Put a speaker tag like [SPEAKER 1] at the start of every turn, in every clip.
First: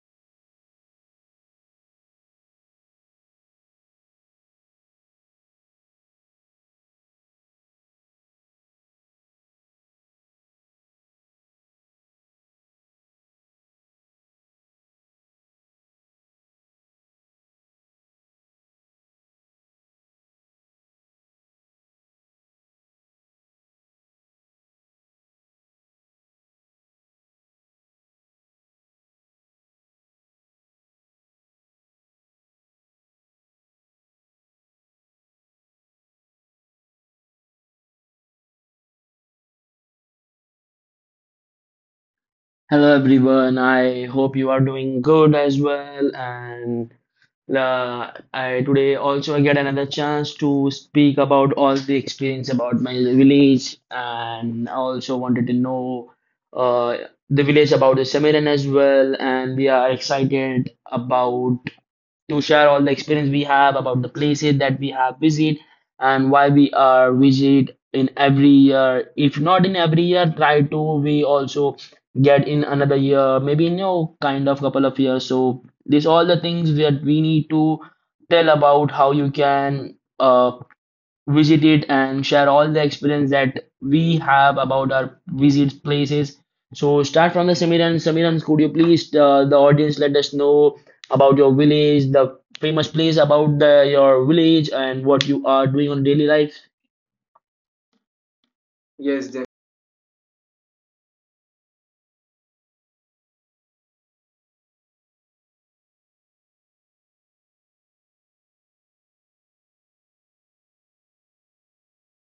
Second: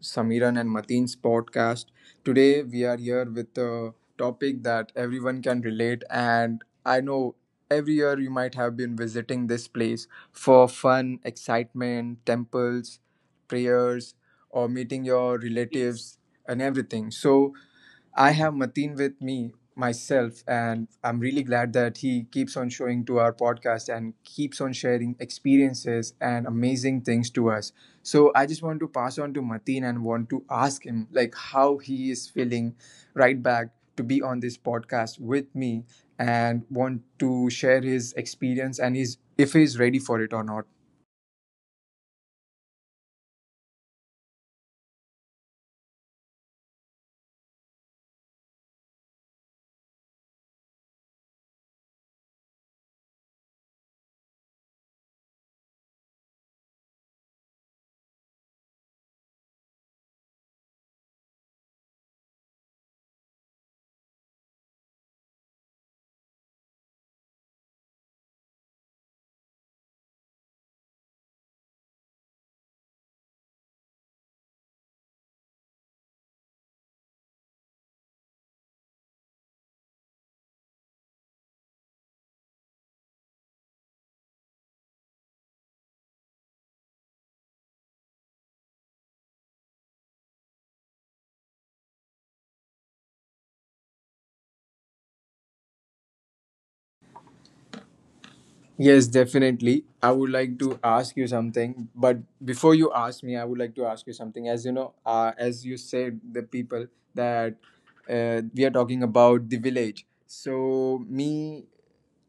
[SPEAKER 1] Samiran and Mateen's podcast. Today, we are here with a topic that everyone can relate, and I know every year you might have been visiting this place for fun, excitement, temples, prayers, or meeting your relatives and everything. So, I have Mateen with me myself, and I'm really glad that he keeps on showing to our podcast and keeps on sharing experiences and amazing things to us. So I just want to pass on to Mateen and want to ask him like how he is feeling right back to be on this podcast with me and want to share his experience and his if he's ready for it or not.
[SPEAKER 2] Hello everyone. I hope you are doing good as well. And I today also I get another chance to speak about all the experience about my village, and I also wanted to know uh, the village about the Samiran as well. And we are excited about to share all the experience we have about the places that we have visited and why we are visit in every year. If not in every year, try to we also get in another year, maybe in your kind of couple of years. So these all the things that we need to tell about how you can visit it and share all the experience that we have about our visit places. So start from the Samiran. Samiran, could you please the audience let us know about your village, the famous place about the, your village, and what you are doing on daily life?
[SPEAKER 1] Yes, definitely. I would like to ask you something, but before you ask me, I would like to ask you something. As you know, as you said, the people that we are talking about the village. So me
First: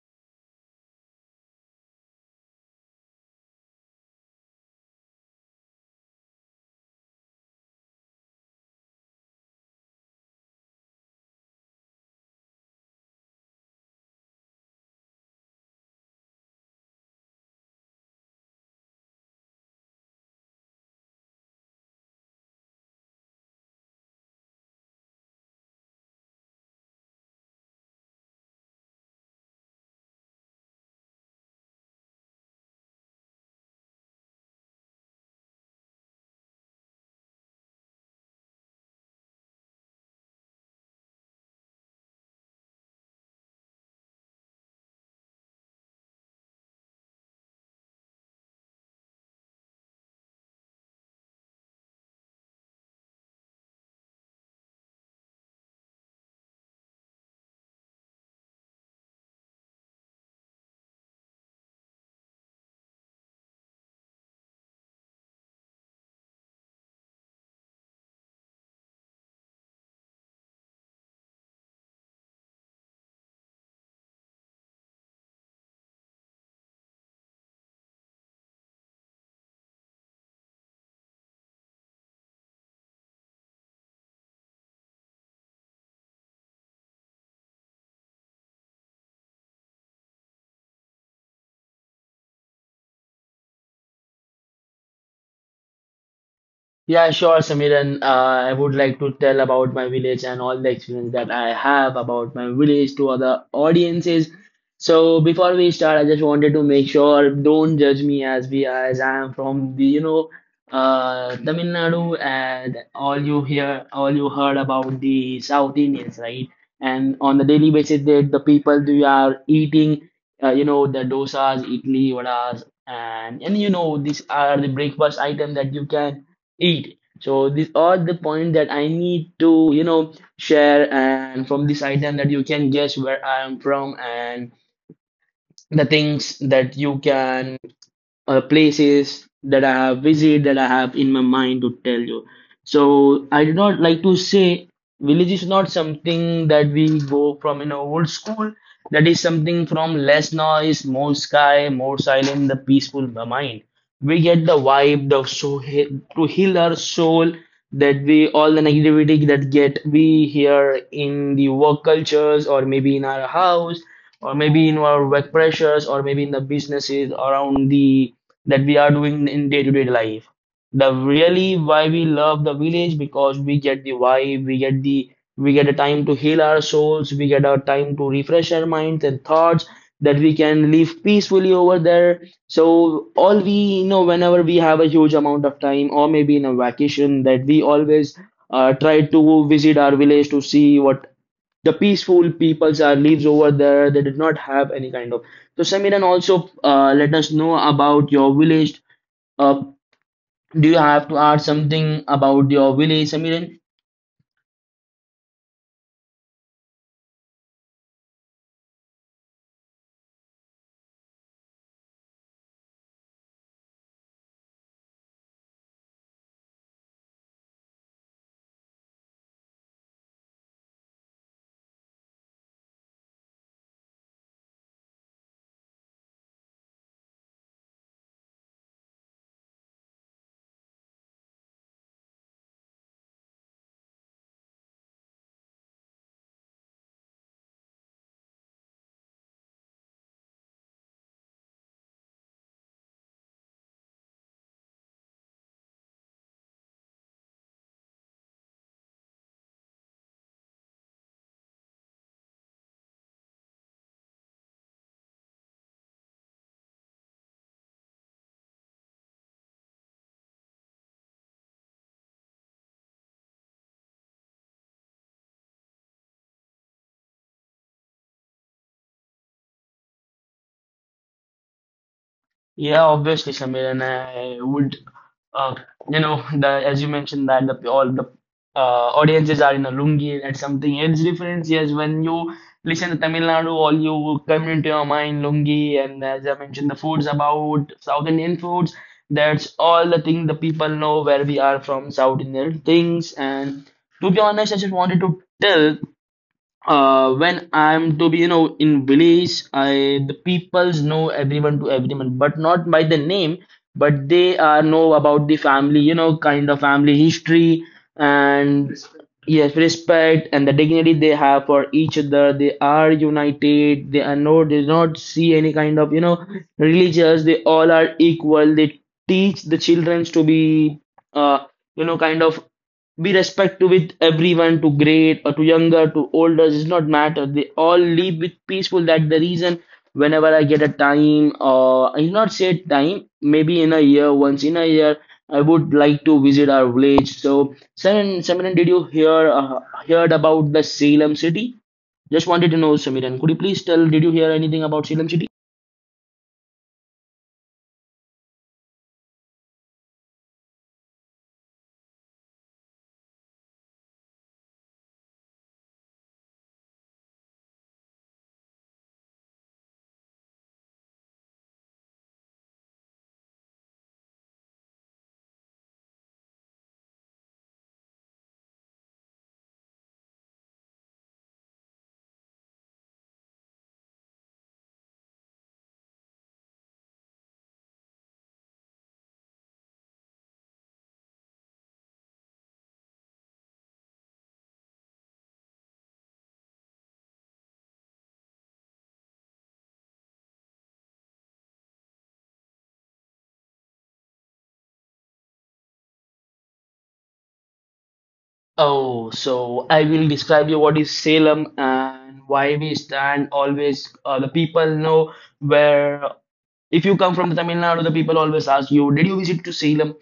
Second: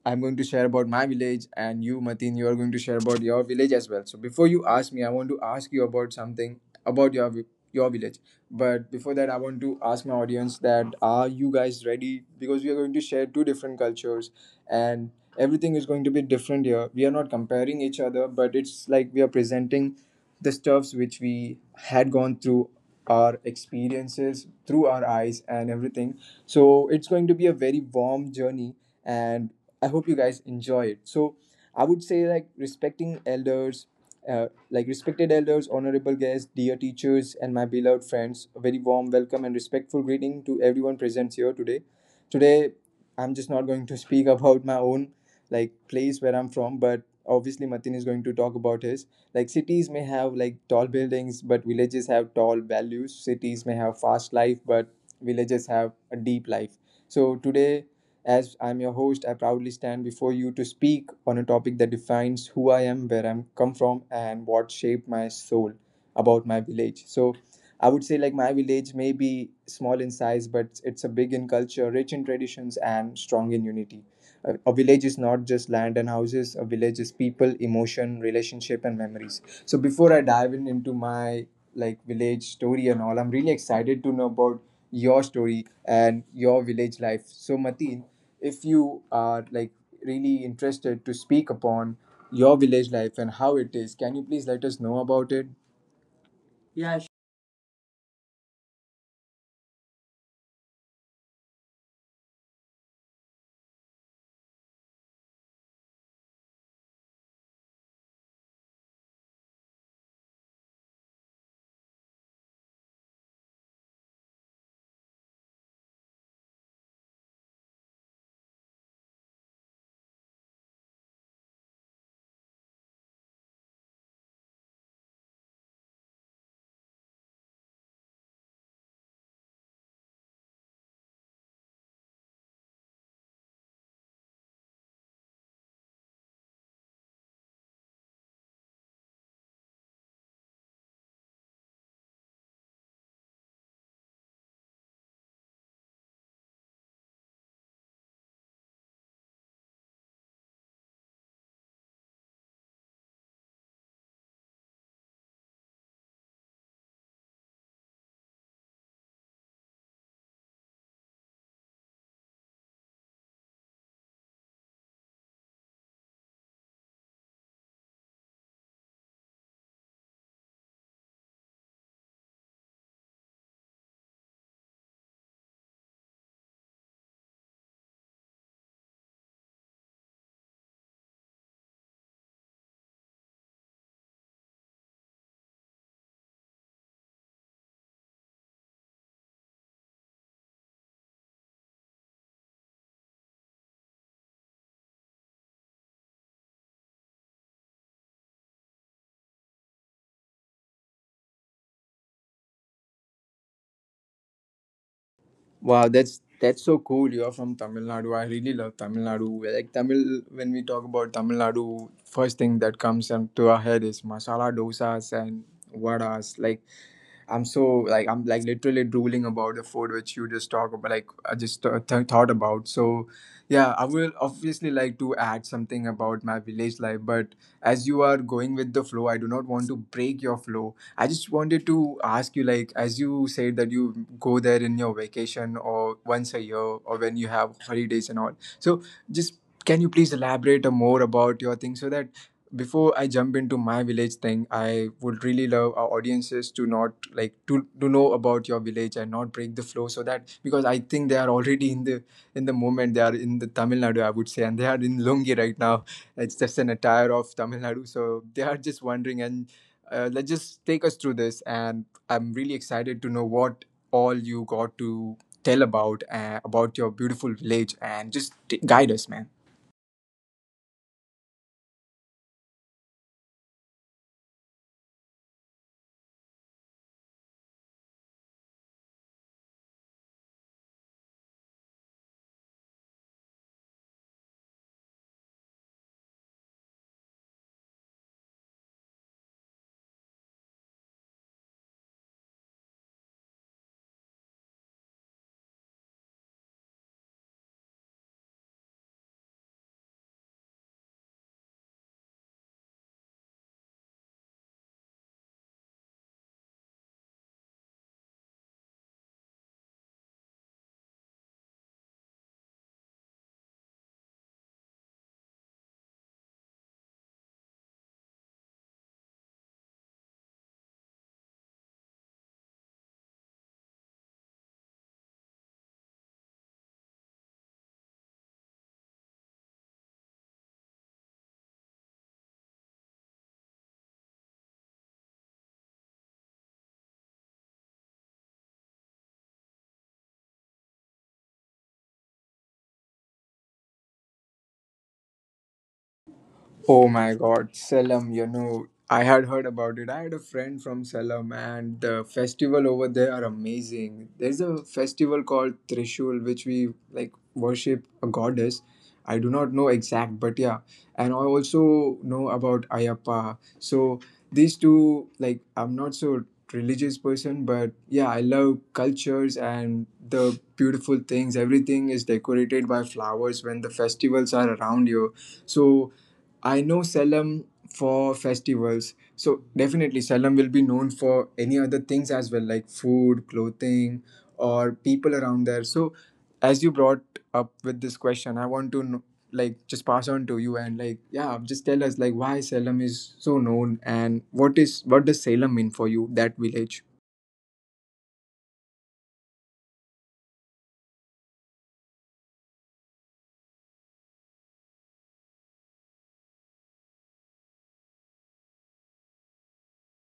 [SPEAKER 1] I'm going to share about my village, and you, Mateen, you are going to share about your village as well. So before you ask me, I want to ask you about something about your your village. But before that, I want to ask my audience that are you guys ready? Because we are going to share two different cultures, and everything is going to be different here. We are not comparing each other, but it's like we are presenting the stuffs which we had gone through our experiences through our eyes and everything, so it's going to be a very warm journey, and I hope you guys enjoy it. So I would say like respecting elders, like respected elders, honorable guests, dear teachers, and my beloved friends. A very warm welcome and respectful greeting to everyone present here today. Today I'm just not going to speak about my own like place where I'm from, but obviously Matin is going to talk about his. Like cities may have like tall buildings, but villages have tall values. Cities may have fast life, but villages have a deep life. So today, as I'm your host, I proudly stand before you to speak on a topic that defines who I am, where I'm come from, and what shaped my soul about my village. So I would say like my village may be small in size, but it's a big in culture, rich in traditions, and strong in unity. A village is not just land and houses. A village is people, emotion, relationship and memories. So before I dive in into my like village story and all, I'm really excited to know about your story and your village life. So Mateen, if you are like really interested to speak upon your village life and how it is, can you please let us know about it?
[SPEAKER 2] Yeah, sure, Samiran. I would like to tell about my village and all the experience that I have about my village to other audiences. So before we start, I just wanted to make sure don't judge me as we as I am from the you know Tamil Nadu and all you hear all you heard about the South Indians, right? And on the daily basis, they, the people they are eating you know the dosas, idli, vadas, and you know these are the breakfast item that you can eat. So these are the point that I need to, you know, share and from this item that you can guess where I am from and the things that you can places that I have visited that I have in my mind to tell you. So I do not like to say village is not something that we go from in our old school. That is something from less noise, more sky, more silent, the peaceful mind. We get the vibe, the so to heal our soul that we all the negativity that get we hear in the work cultures or maybe in our house or maybe in our work pressures or maybe in the businesses around the that we are doing in day-to-day life. The really why we love the village because we get the vibe, we get the we get a time to heal our souls, we get a time to refresh our minds and thoughts that we can live peacefully over there. So all we you know whenever we have a huge amount of time or maybe in a vacation that we always try to visit our village to see what the peaceful peoples are lives over there they did not have any kind of so Samiran also let us know about your village. uh, do you have to add something about your village, Samiran?
[SPEAKER 1] Wow, that's so cool. You're from Tamil Nadu. I really love Tamil Nadu. Like Tamil, when we talk about Tamil Nadu, first thing that comes into our head is masala dosas and vadas. Like I'm so like I'm like literally drooling about the food which you just talk about. Like I just thought about. So yeah, I will obviously like to add something about my village life, but as you are going with the flow, I do not want to break your flow. I just wanted to ask you, like as you said that you go there in your vacation or once a year or when you have holidays and all. So just can you please elaborate a more about your thing so that before I jump into my village thing, I would really love our audiences to not like to know about your village and not break the flow, so that because I think they are already in the moment. They are in the Tamil Nadu I would say, and they are in Lungi right now. It's just an attire of Tamil Nadu, so they are just wondering, and let's just take us through this, and I'm really excited to know what all you got to tell about your beautiful village and just guide us, man.
[SPEAKER 2] Yeah, obviously, Samir, and I uh, you know, the as you mentioned that the all the uh, audiences are in a lungi. And that's something else different. Yes, when you listen to Tamil Nadu, all you come into your mind lungi, and as I mentioned, the foods about South Indian foods. That's all the thing the people know where we are from, South Indian things. And to be honest, I just wanted to tell when I'm to be you know in village, I the peoples know everyone to everyone, but not by the name, but they know about the family, you know, kind of family history and yes, respect and the dignity they have for each other. They are united. They are no, they do not see any kind of you know religious. They all are equal. They teach the children to be uh, you know kind of be respectful with everyone to great or to younger to older does not matter they all live with peaceful that the reason whenever I get a time or I will not say time maybe in a year once in a year I would like to visit our village. So Samiran, did you hear heard about the Salem city? Just wanted to know, Samiran, could you please tell did you hear anything about Salem city?
[SPEAKER 1] Oh my God, Salem, you know, I had heard about it. I had a friend from Salem, and the festival over there are amazing. There's a festival called Trishul, which we like worship a goddess. I do not know exact, but yeah. And I also know about Ayappa. So these two, like, I'm not so religious person, but yeah, I love cultures and the beautiful things. Everything is decorated by flowers when the festivals are around you. So I know Salem for festivals. So definitely Salem will be known for any other things as well, like food, clothing, or people around there. So as you brought up with this question, I want to know, like just pass on to you and like yeah, just tell us like why Salem is so known and what is what does Salem mean for you, that village?
[SPEAKER 2] Oh, so I will describe you what is Salem and why we stand always. The people know where. If you come from the Tamil Nadu, the people always ask you, "Did you visit to Salem?"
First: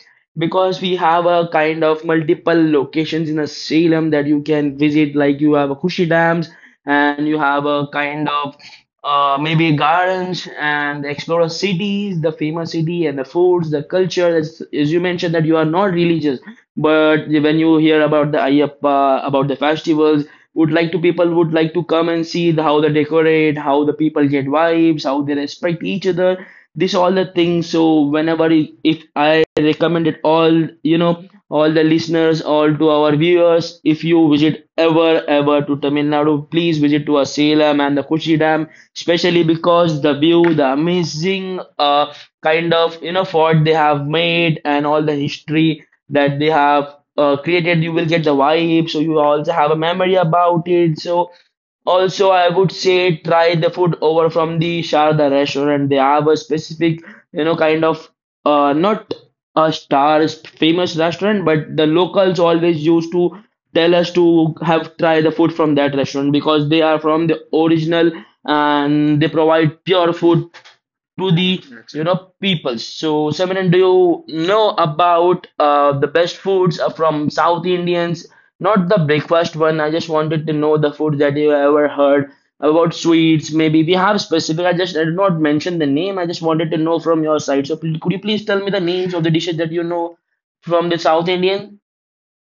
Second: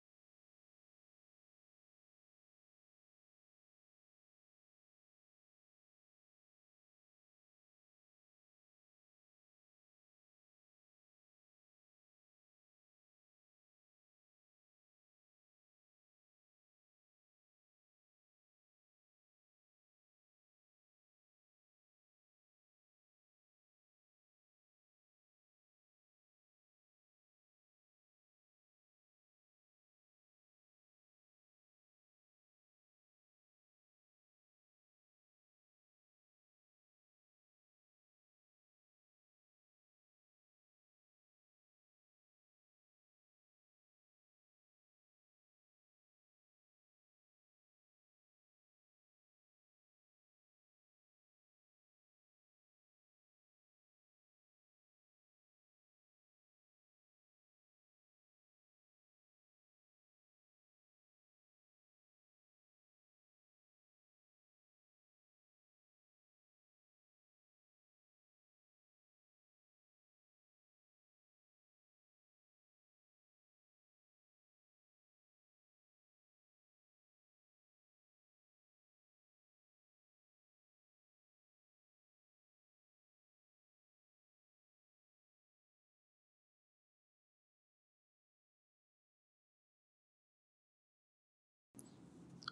[SPEAKER 2] Because we have a kind of multiple locations in a Salem that you can visit. Like you have a Kushi Dams, and you have a kind of maybe gardens and explore cities, the famous city and the foods, the culture. As you mentioned that you are not religious but when you hear about the Ayappa, about the festivals, would like to people would like to come and see the, how they decorate, how the people get vibes, how they respect each other. This all the things. So whenever if I recommend it all, you know, all the listeners, all to our viewers, if you visit ever ever to Tamil Nadu, please visit to our Salem and the Kushi Dam, especially because the view, the amazing kind of you know fort they have made and all the history that they have created. You will get the vibe, so you also have a memory about it. So also, I would say try the food over from the Sharda restaurant. They have a specific, you know, kind of not a star famous restaurant, but the locals always used to tell us to have try the food from that restaurant because they are from the original and they provide pure food to the you right. Know people. So, Samiran, do you know about the best foods are from South Indians? Not the breakfast one. I just wanted to know the food that you ever heard about sweets. Maybe we have specific. I did not mention the name. I just wanted to know from your side. So, could you please tell me the names of the dishes that you know from the South Indian?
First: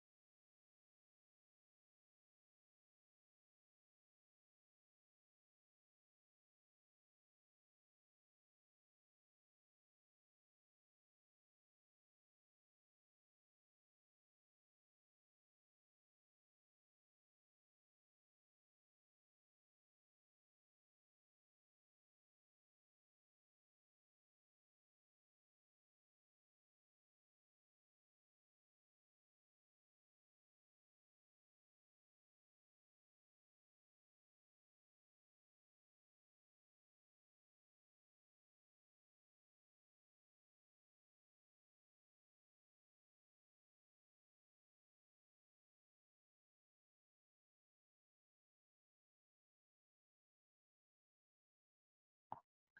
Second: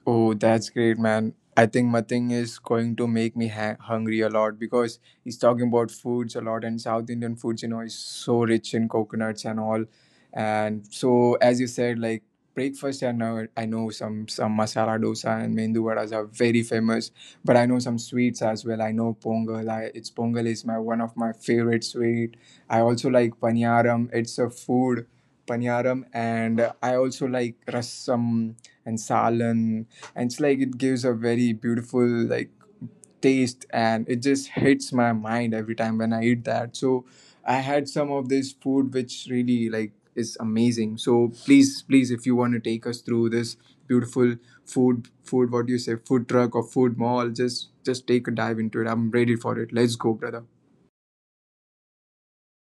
[SPEAKER 1] Oh, that's great, man. I think Mating is going to make me hungry a lot, because he's talking about foods a lot, and South Indian foods, you know, is so rich in coconuts and all. And so, as you said, like breakfast, I know some masala dosa and mendu vadas are very famous, but I know some sweets as well. I know pongal. I, it's pongal is my one of my favorite sweet. I also like paniyaram. It's a food, paniyaram, and I also like rasam and salan, and it's like it gives a very beautiful like taste, and it just hits my mind every time when I eat that. So I had some of this food which really like is amazing. So please, please, if you want to take us through this beautiful food, what do you say, food truck or food mall? Just take a dive into it. I'm ready for it. Let's go, brother.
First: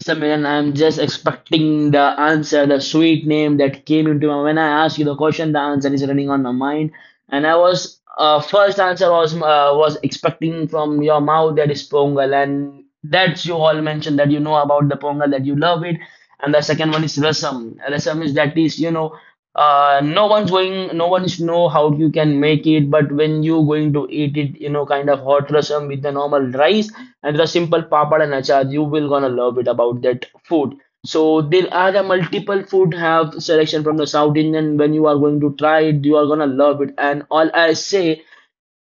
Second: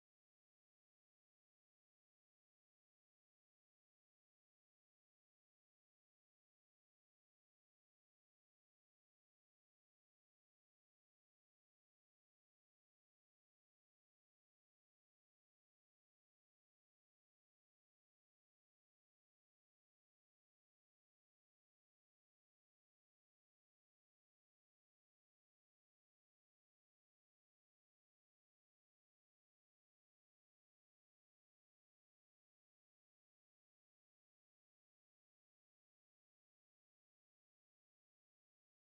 [SPEAKER 2] Samiran, I'm just expecting the answer, the sweet name that came into my when I ask you the question, the answer is running on my mind. And I was first answer was expecting from your mouth that is Pongal, and that's you all mentioned that you know about the Pongal that you love it, and the second one is Rasam. Rasam is that is you know no one's going, no one's know how you can make it, but when you going to eat it, you know kind of hot rasam with the normal rice and the simple papad and achar, you will gonna love it about that food. So there are a multiple food have selection from the South Indian. When you are going to try it, you are gonna love it. And all I say,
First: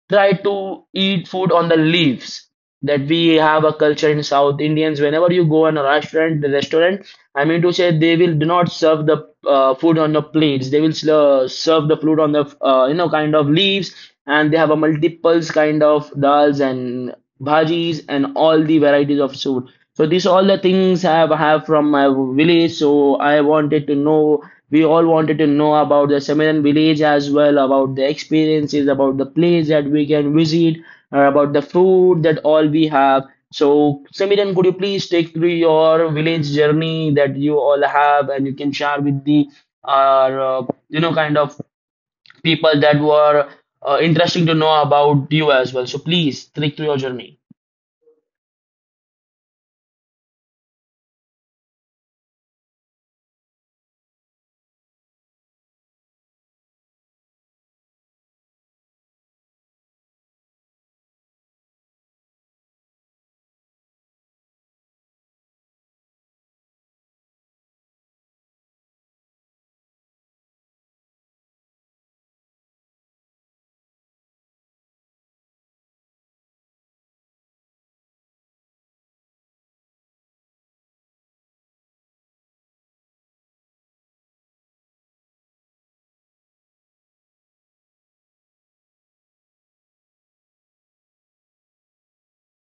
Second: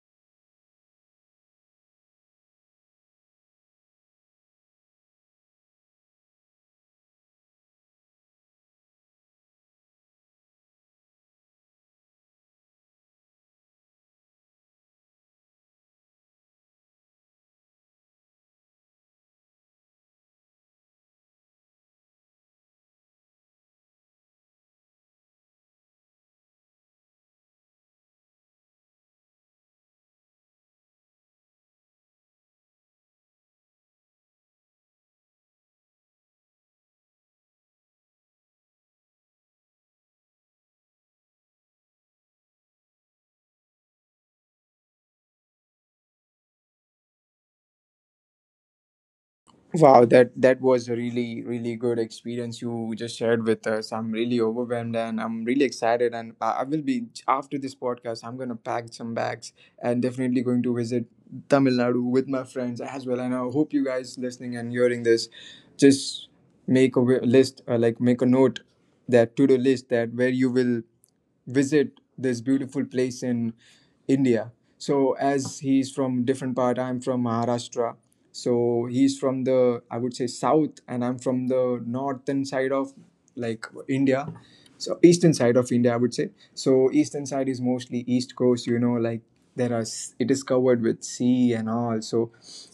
[SPEAKER 2] try to eat food on the leaves. That we have a culture in South Indians. Whenever you go in a restaurant, the restaurant, I mean to say, they will do not serve the food on the plates. They will serve the food on the you know kind of leaves, and they have a multiples kind of dals and bhajis and all the varieties of food. So these all the things I have from my village. So I wanted to know. We all wanted to know about the Samiran village as well, about the experiences, about the place that we can visit, about the food that all we have. So Samiran, could you please take through your village journey that you all have, and you can share with the, uh, you know, kind of people that were interesting to know about you as well. So please take through your journey.
[SPEAKER 1] Wow, that was a really good experience you just shared with us. I'm really overwhelmed and I'm really excited. And I will be after this podcast. I'm gonna pack some bags and definitely going to visit Tamil Nadu with my friends as well. And I hope you guys listening and hearing this, just make a list or like make a note, that to do list, that where you will visit this beautiful place in India. So as he's from different part, I'm from Maharashtra. So he's from the I would say south, and I'm from the northern side of like India. So eastern side of India I would say. So eastern side is mostly east coast, you know, like there are it is covered with sea and all. So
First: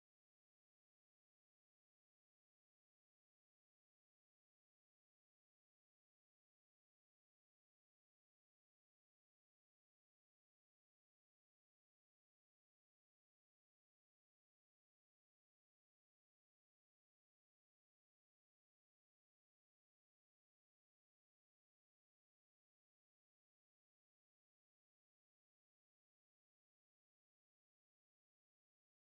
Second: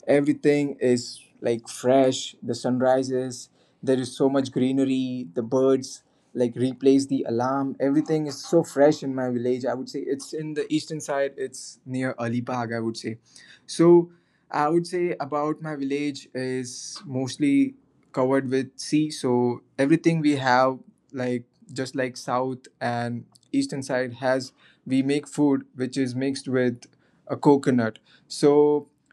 [SPEAKER 1] everything is like fresh, the sunrises, there is so much greenery, the birds like replace the alarm. Everything is so fresh in my village. I would say it's in the eastern side, it's near Alibag I would say. So I would say about my village is mostly covered with sea, so everything we have, like just like south and eastern side has, we make food which is mixed with a coconut. So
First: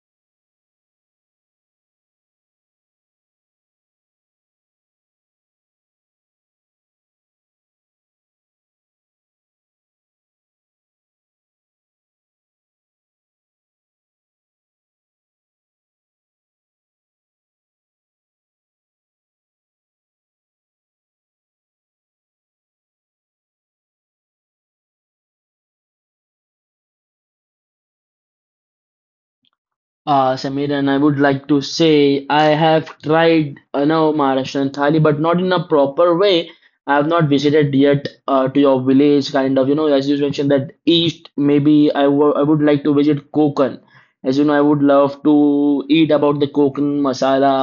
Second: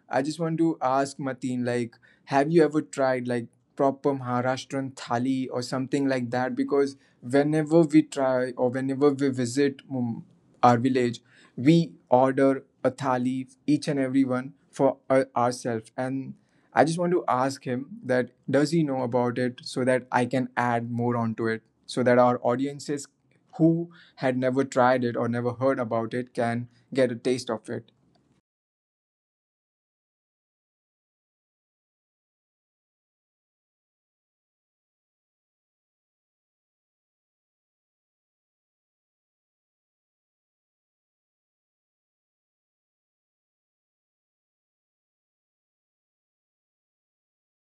[SPEAKER 1] I just want to ask Mateen, like, have you ever tried like proper Maharashtrian thali or something like that? Because whenever we try or whenever we visit our village, we order a thali each and every one for ourselves. And I just want to ask him that does he know about it, so that I can add more onto it, so that our audiences who had never tried it or never heard about it can get a taste of it.
[SPEAKER 2] Samir, and I would like to say I have tried no, Maharashtrian thali, but not in a proper way. I have not visited yet to your village, kind of. You know, as you mentioned that east, maybe I would like to visit Konkan. As you know, I would love to eat about the Konkan masala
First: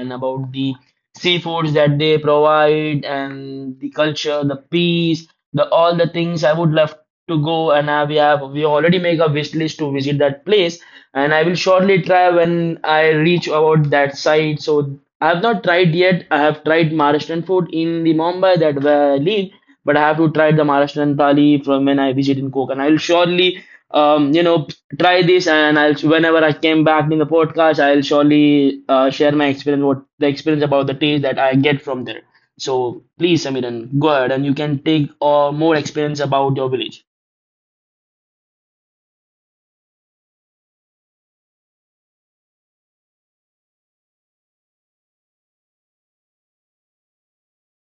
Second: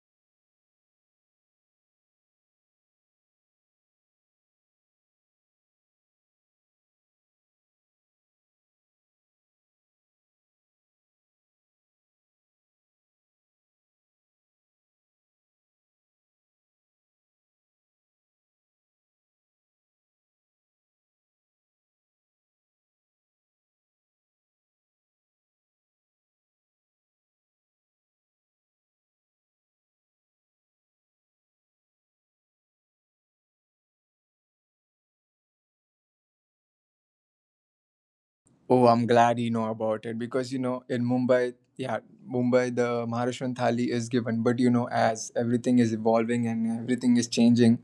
[SPEAKER 2] and about the seafoods that they provide and the culture, the peace, the all the things I would love to go and we already make a wish list to visit that place and I will surely try when I reach about that site. So I have not tried yet. I have tried Maharashtrian food in the Mumbai that where I live, but I have to try the Maharashtrian thali from when I visit in Konkan. I will surely you know try this and I'll whenever I came back in the podcast, I'll surely share my experience what the experience about the taste that I get from there. So please, Samiran, go ahead and you can take more experience about your village.
[SPEAKER 1] Oh, I'm glad you know about it, because you know in Mumbai, yeah, Mumbai the Maharashtrian thali is given, but you know as everything is evolving and everything is changing,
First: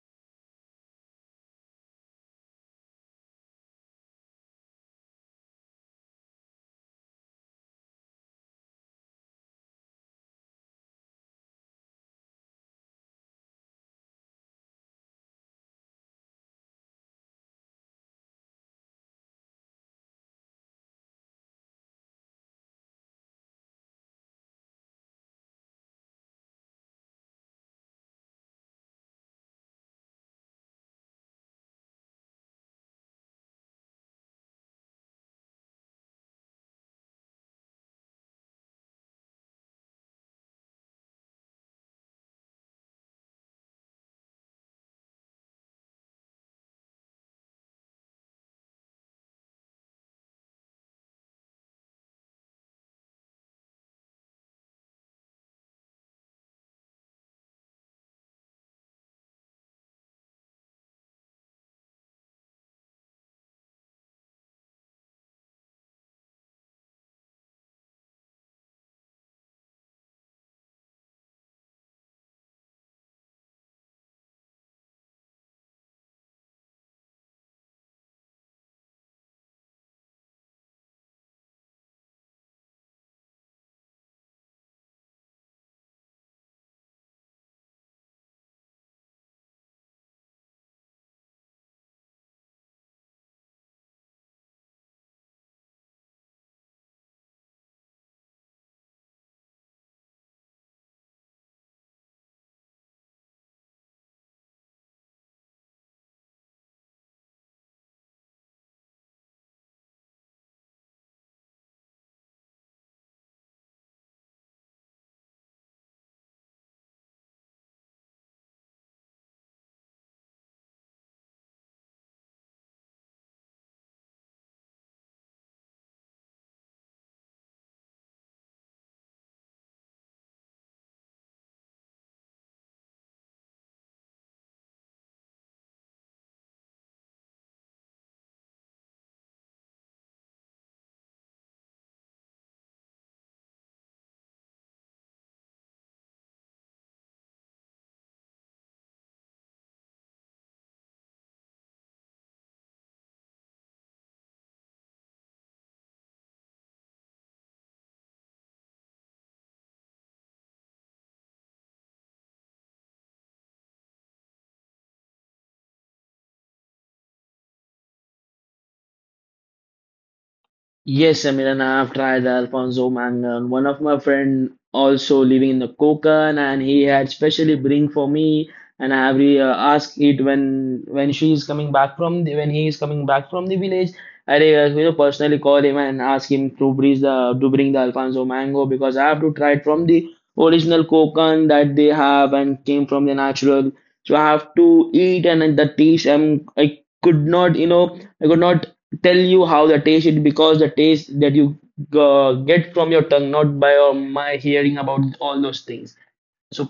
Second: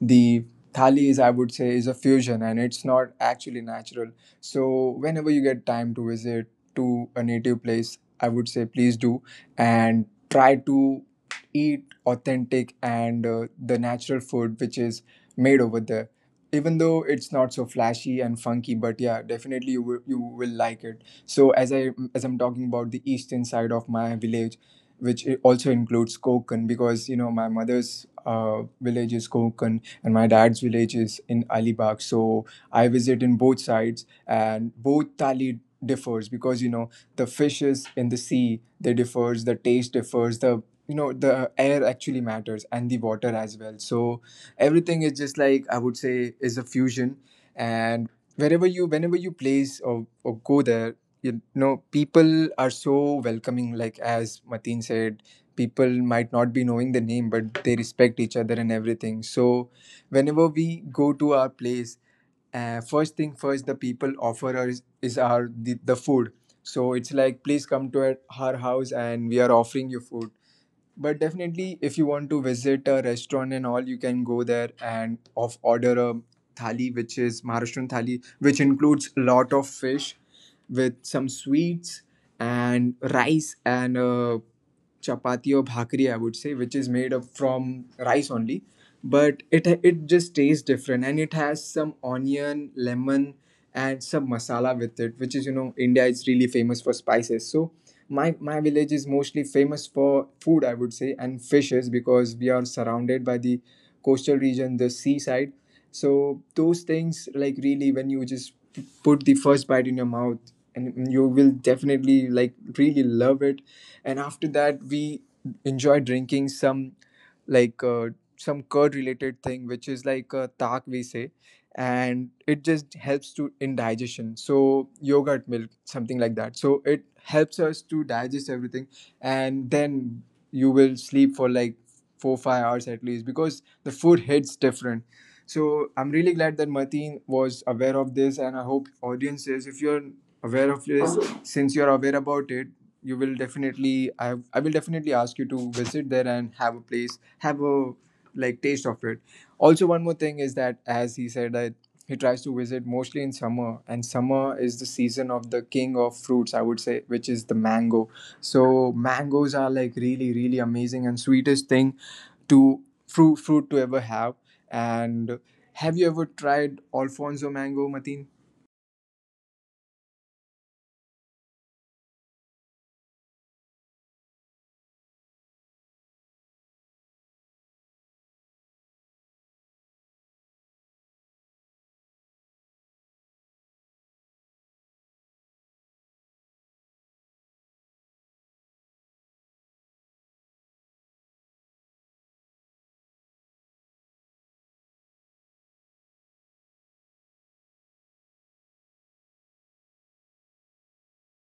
[SPEAKER 1] the thali is I would say is a fusion and it's not actually natural. So whenever you get time to visit to a native place, I would say please do, and try to eat authentic and the natural food which is made over there, even though it's not so flashy and funky. But yeah, definitely you you will like it. So as I as I'm talking about the eastern side of my village, which also includes Kokan, because you know my mother's village is Kokan and my dad's village is in Alibag. So I visit in both sides and both thali differs, because you know the fishes in the sea they differs, the taste differs, the, you know, the air actually matters and the water as well. So everything is just like I would say is a fusion. And wherever you, whenever you place or go there, you know people are so welcoming. Like as Mateen said, people might not be knowing the name but they respect each other and everything. So whenever we go to our place, first thing first the people offer us is our the, food. So it's like please come to our house, and we are offering you food. But definitely if you want to visit a restaurant and all, you can go there and of order a thali, which is Maharashtrian thali, which includes a lot of fish with some sweets and rice and chapati or bhakri I would say, which is made up from rice only. But it just tastes different, and it has some onion, lemon, and some masala with it, which is, you know, India is really famous for spices. So my village is mostly famous for food I would say, and fishes, because we are surrounded by the coastal region, the seaside. So those things like really, when you just put the first bite in your mouth, and you will definitely like really love it. And after that we enjoy drinking some like some curd related thing, which is like a tak we say, and it just helps to in digestion. So yogurt milk, something like that, so it helps us to digest everything. And then you will sleep for like 4 5 hours at least, because the food hits different. So I'm really glad that Martin was aware of this, and I hope audience is, if you're aware of this, since you're aware about it, you will definitely I will definitely ask you to visit there and have a place, have a like taste of it. Also, one more thing is that, as he said, that he tries to visit mostly in summer, and summer is the season of the king of fruits, I would say, which is the mango. So, mangoes are like really, really amazing and sweetest thing to fruit to ever have. And have you ever tried Alfonso mango, Mateen?
[SPEAKER 2] Yes, Amir, and I've tried the Alfonso Mangan. One of my friend also living in the Konkan, and he had specially bring for me. And I asked it when she is coming back from the, when he is coming back from the village. I you know personally call him and ask him to bring the Alfonso mango because I have to try it from the original Konkan that they have and came from the natural. So I have to eat and the taste. I'm I could not you know I could not tell you how the taste it because the taste that you get from your tongue not by my hearing about all those things so